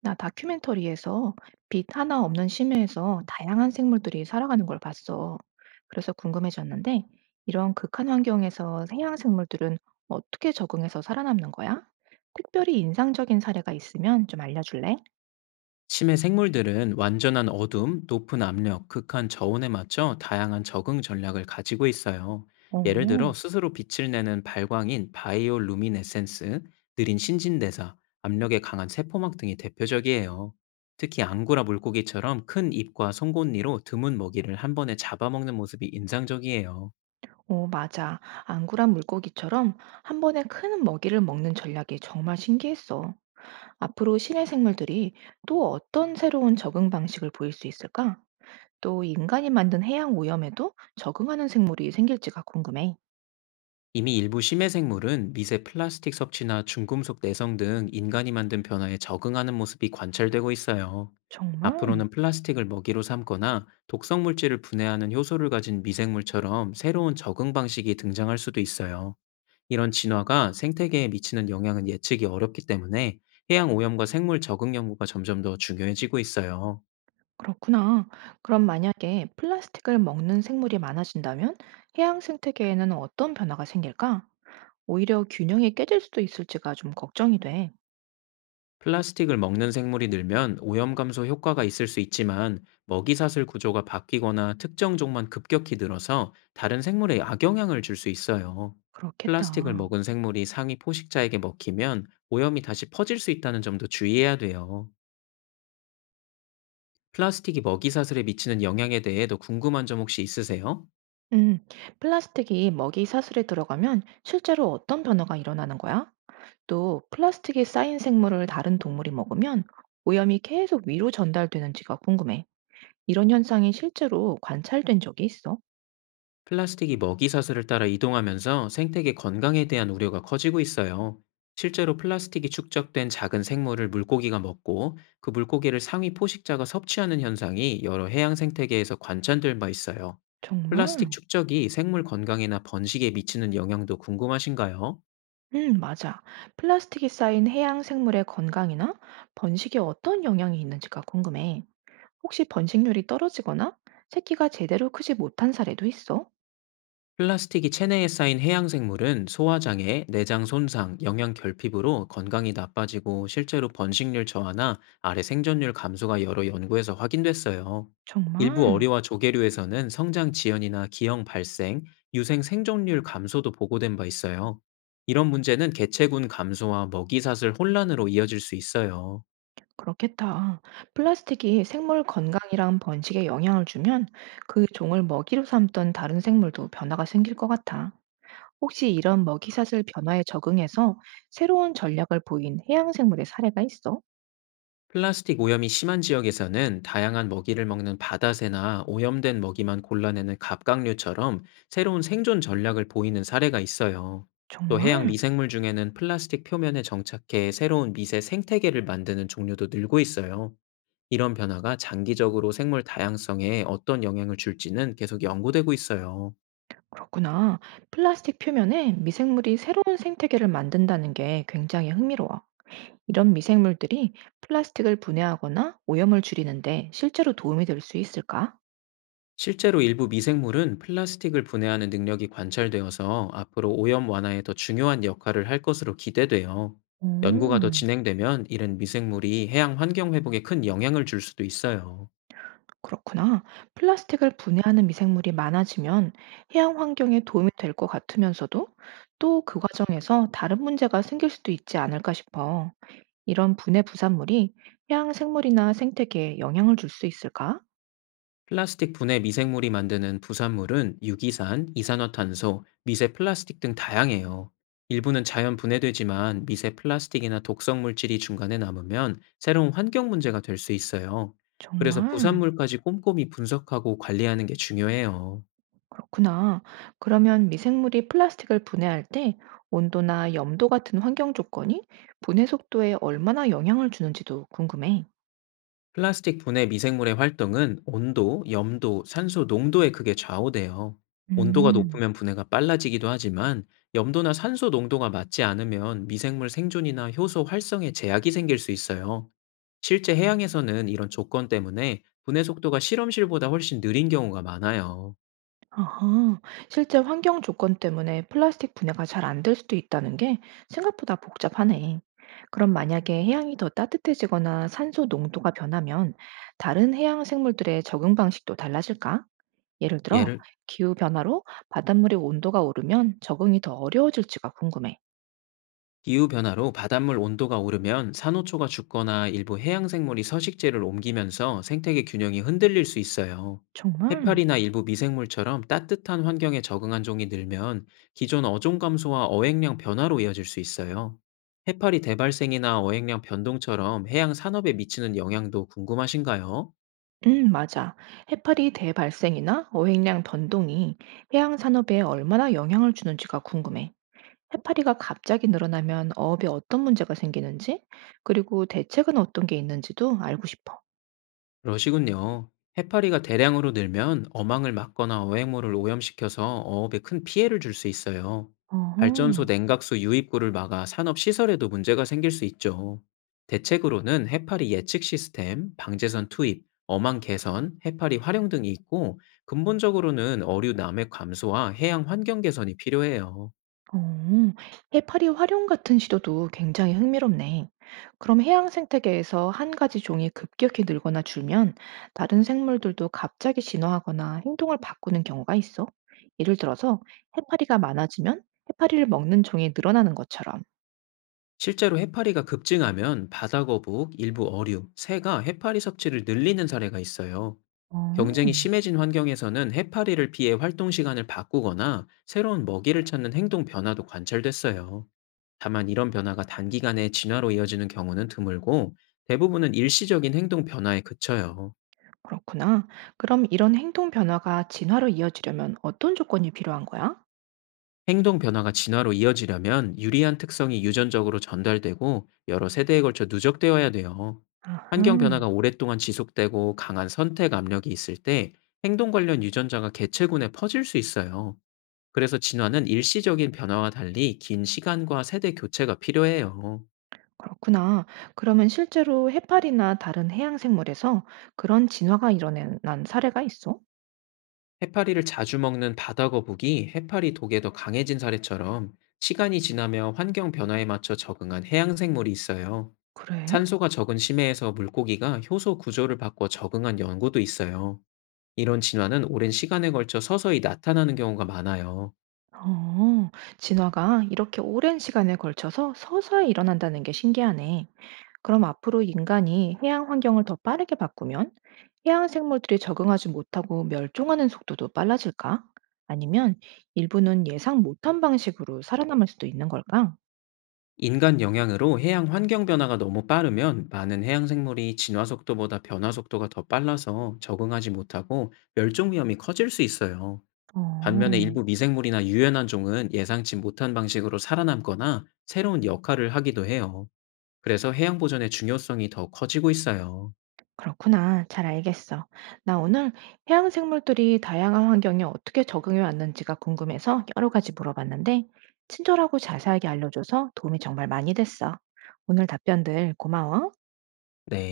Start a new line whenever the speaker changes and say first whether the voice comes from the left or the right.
right: 나 다큐멘터리에서 빛 하나 없는 심해에서 다양한 생물들이 살아가는 걸 봤어. 그래서 궁금해졌는데, 이런 극한 환경에서 해양 생물들은 어떻게 적응해서 살아남는 거야? 특별히 인상적인 사례가 있으면 좀 알려줄래?
left: 심해 생물들은 완전한 어둠, 높은 압력, 극한 저온에 맞춰 다양한 적응 전략을 가지고 있어요. 예를
right: 어,
left: 들어 스스로 빛을 내는 발광인 바이올루미네센스, 느린 신진대사, 압력에 강한 세포막 등이 대표적이에요. 특히 앙구라 물고기처럼 큰 입과 송곳니로 드문 먹이를 한 번에 잡아먹는 모습이 인상적이에요.
right: 오, 맞아. 앙구란 물고기처럼 한 번에 큰 먹이를 먹는 전략이 정말 신기했어. 앞으로 심해 생물들이 또 어떤 새로운 적응 방식을 보일 수 있을까? 또 인간이 만든 해양 오염에도 적응하는 생물이 생길지가 궁금해.
left: 이미 일부 심해 생물은 미세 플라스틱 섭취나 중금속 내성 등 인간이 만든 변화에 적응하는 모습이 관찰되고 있어요.
right: 정말?
left: 앞으로는 플라스틱을 먹이로 삼거나 독성 물질을 분해하는 효소를 가진 미생물처럼 새로운 적응 방식이 등장할 수도 있어요. 이런 진화가 생태계에 미치는 영향은 예측이 어렵기 때문에 해양 오염과 생물 적응 연구가 점점 더 중요해지고 있어요.
right: 그렇구나. 그럼 만약에 플라스틱을 먹는 생물이 많아진다면 해양 생태계에는 어떤 변화가 생길까? 오히려 균형이 깨질 수도 있을지가 좀 걱정이 돼.
left: 플라스틱을 먹는 생물이 늘면 오염 감소 효과가 있을 수 있지만, 먹이사슬 구조가 바뀌거나 특정 종만 급격히 늘어서 다른 생물에 악영향을 줄 수 있어요. 플라스틱을
right: 그렇겠다.
left: 먹은 생물이 상위 포식자에게 먹히면 오염이 다시 퍼질 수 있다는 점도 주의해야 돼요. 플라스틱이 먹이사슬에 미치는 영향에 대해 더 궁금한 점 혹시 있으세요?
right: 음, 플라스틱이 먹이 사슬에 들어가면 실제로 어떤 변화가 일어나는 거야? 또 플라스틱이 쌓인 생물을 다른 동물이 먹으면 오염이 계속 위로 전달되는지가 궁금해. 이런 현상이 실제로 관찰된 적이 있어?
left: 플라스틱이 먹이 사슬을 따라 이동하면서 생태계 건강에 대한 우려가 커지고 있어요. 실제로 플라스틱이 축적된 작은 생물을 물고기가 먹고, 그 물고기를 상위 포식자가 섭취하는 현상이 여러 해양 생태계에서 관찰될 바 있어요.
right: 정말?
left: 플라스틱 축적이 생물 건강이나 번식에 미치는 영향도 궁금하신가요?
right: 응, 맞아. 플라스틱이 쌓인 해양 생물의 건강이나 번식에 어떤 영향이 있는지가 궁금해. 혹시 번식률이 떨어지거나 새끼가 제대로 크지 못한 사례도 있어?
left: 플라스틱이 체내에 쌓인 해양생물은 소화장애, 내장 손상, 영양 결핍으로 건강이 나빠지고, 실제로 번식률 저하나 아래 생존율 감소가 여러 연구에서 확인됐어요. 일부
right: 정말?
left: 어류와 조개류에서는 성장 지연이나 기형 발생, 유생 생존율 감소도 보고된 바 있어요. 이런 문제는 개체군 감소와 먹이사슬 혼란으로 이어질 수 있어요.
right: 그렇겠다. 플라스틱이 생물 건강이랑 번식에 영향을 주면 그 종을 먹이로 삼던 다른 생물도 변화가 생길 것 같아. 혹시 이런 먹이사슬 변화에 적응해서 새로운 전략을 보인 해양 생물의 사례가 있어?
left: 플라스틱 오염이 심한 지역에서는 다양한 먹이를 먹는 바다새나 오염된 먹이만 골라내는 갑각류처럼 새로운 생존 전략을 보이는 사례가 있어요. 또 해양
right: 정말?
left: 미생물 중에는 플라스틱 표면에 정착해 새로운 미세 생태계를 만드는 종류도 늘고 있어요. 이런 변화가 장기적으로 생물 다양성에 어떤 영향을 줄지는 계속 연구되고 있어요.
right: 그렇구나. 플라스틱 표면에 미생물이 새로운 생태계를 만든다는 게 굉장히 흥미로워. 이런 미생물들이 플라스틱을 분해하거나 오염을 줄이는데 실제로 도움이 될 수 있을까?
left: 실제로 일부 미생물은 플라스틱을 분해하는 능력이 관찰되어서 앞으로 오염 완화에 더 중요한 역할을 할 것으로 기대돼요. 연구가 더
right: 음,
left: 진행되면 이런 미생물이 해양 환경 회복에 큰 영향을 줄 수도 있어요.
right: 그렇구나. 플라스틱을 분해하는 미생물이 많아지면 해양 환경에 도움이 될 것 같으면서도 또 그 과정에서 다른 문제가 생길 수도 있지 않을까 싶어. 이런 분해 부산물이 해양 생물이나 생태계에 영향을 줄 수 있을까?
left: 플라스틱 분해 미생물이 만드는 부산물은 유기산, 이산화탄소, 미세 플라스틱 등 다양해요. 일부는 자연 분해되지만 미세 플라스틱이나 독성 물질이 중간에 남으면 새로운 환경 문제가 될 수 있어요. 그래서
right: 정말?
left: 부산물까지 꼼꼼히 분석하고 관리하는 게 중요해요.
right: 그렇구나. 그러면 미생물이 플라스틱을 분해할 때 온도나 염도 같은 환경 조건이 분해 속도에 얼마나 영향을 주는지도 궁금해.
left: 플라스틱 분해 미생물의 활동은 온도, 염도, 산소 농도에 크게 좌우돼요. 온도가
right: 음,
left: 높으면 분해가 빨라지기도 하지만, 염도나 산소 농도가 맞지 않으면 미생물 생존이나 효소 활성에 제약이 생길 수 있어요. 실제 해양에서는 이런 조건 때문에 분해 속도가 실험실보다 훨씬 느린 경우가 많아요.
right: 아하, 실제 환경 조건 때문에 플라스틱 분해가 잘 안 될 수도 있다는 게 생각보다 복잡하네. 그럼 만약에 해양이 더 따뜻해지거나 산소 농도가 변하면 다른 해양 생물들의 적응 방식도 달라질까? 예를 들어,
left: 예를
right: 기후 변화로 바닷물의 온도가 오르면 적응이 더 어려워질지가 궁금해.
left: 기후변화로 바닷물 온도가 오르면 산호초가 죽거나 일부 해양생물이 서식지를 옮기면서 생태계 균형이 흔들릴 수 있어요.
right: 정말?
left: 해파리나 일부 미생물처럼 따뜻한 환경에 적응한 종이 늘면 기존 어종 감소와 어획량 변화로 이어질 수 있어요. 해파리 대발생이나 어획량 변동처럼 해양 산업에 미치는 영향도 궁금하신가요?
right: 맞아. 해파리 대발생이나 어획량 변동이 해양 산업에 얼마나 영향을 주는지가 궁금해. 해파리가 갑자기 늘어나면 어업에 어떤 문제가 생기는지, 그리고 대책은 어떤 게 있는지도 알고 싶어.
left: 그러시군요. 해파리가 대량으로 늘면 어망을 막거나 어획물을 오염시켜서 어업에 큰 피해를 줄 수 있어요.
right: 어허.
left: 발전소 냉각수 유입구를 막아 산업 시설에도 문제가 생길 수 있죠. 대책으로는 해파리 예측 시스템, 방제선 투입, 어망 개선, 해파리 활용 등이 있고, 근본적으로는 어류 남획 감소와 해양 환경 개선이 필요해요.
right: 어, 해파리 활용 같은 시도도 굉장히 흥미롭네. 그럼 해양 생태계에서 한 가지 종이 급격히 늘거나 줄면 다른 생물들도 갑자기 진화하거나 행동을 바꾸는 경우가 있어. 예를 들어서 해파리가 많아지면 해파리를 먹는 종이 늘어나는 것처럼.
left: 실제로 해파리가 급증하면 바다거북, 일부 어류, 새가 해파리 섭취를 늘리는 사례가 있어요.
right: 어,
left: 경쟁이 심해진 환경에서는 해파리를 피해 활동 시간을 바꾸거나 새로운 먹이를 찾는 행동 변화도 관찰됐어요. 다만 이런 변화가 단기간에 진화로 이어지는 경우는 드물고, 대부분은 일시적인 행동 변화에 그쳐요.
right: 그렇구나. 그럼 이런 행동 변화가 진화로 이어지려면 어떤 조건이 필요한 거야?
left: 행동 변화가 진화로 이어지려면 유리한 특성이 유전적으로 전달되고 여러 세대에 걸쳐 누적되어야 돼요. 환경
right: 아하.
left: 변화가 오랫동안 지속되고 강한 선택 압력이 있을 때 행동 관련 유전자가 개체군에 퍼질 수 있어요. 그래서 진화는 일시적인 변화와 달리 긴 시간과 세대 교체가 필요해요.
right: 그렇구나. 그러면 실제로 해파리나 다른 해양 생물에서 그런 진화가 일어난 사례가 있어?
left: 해파리를 자주 먹는 바다거북이 해파리 독에 더 강해진 사례처럼, 시간이 지나며 환경 변화에 맞춰 적응한 해양생물이 있어요.
right: 그래?
left: 산소가 적은 심해에서 물고기가 효소 구조를 바꿔 적응한 연구도 있어요. 이런 진화는 오랜 시간에 걸쳐 서서히 나타나는 경우가 많아요.
right: 어, 진화가 이렇게 오랜 시간에 걸쳐서 서서히 일어난다는 게 신기하네. 그럼 앞으로 인간이 해양 환경을 더 빠르게 바꾸면 해양 생물들이 적응하지 못하고 멸종하는 속도도 빨라질까? 아니면 일부는 예상 못한 방식으로 살아남을 수도 있는 걸까?
left: 인간 영향으로 해양 환경 변화가 너무 빠르면 많은 해양 생물이 진화 속도보다 변화 속도가 더 빨라서 적응하지 못하고 멸종 위험이 커질 수 있어요. 반면에
right: 어.
left: 일부 미생물이나 유연한 종은 예상치 못한 방식으로 살아남거나 새로운 역할을 하기도 해요. 그래서 해양 보존의 중요성이 더 커지고 있어요.
right: 그렇구나. 잘 알겠어. 나 오늘 해양 생물들이 다양한 환경에 어떻게 적응해 왔는지가 궁금해서 여러 가지 물어봤는데, 친절하고 자세하게 알려줘서 도움이 정말 많이 됐어. 오늘 답변들 고마워.
left: 네.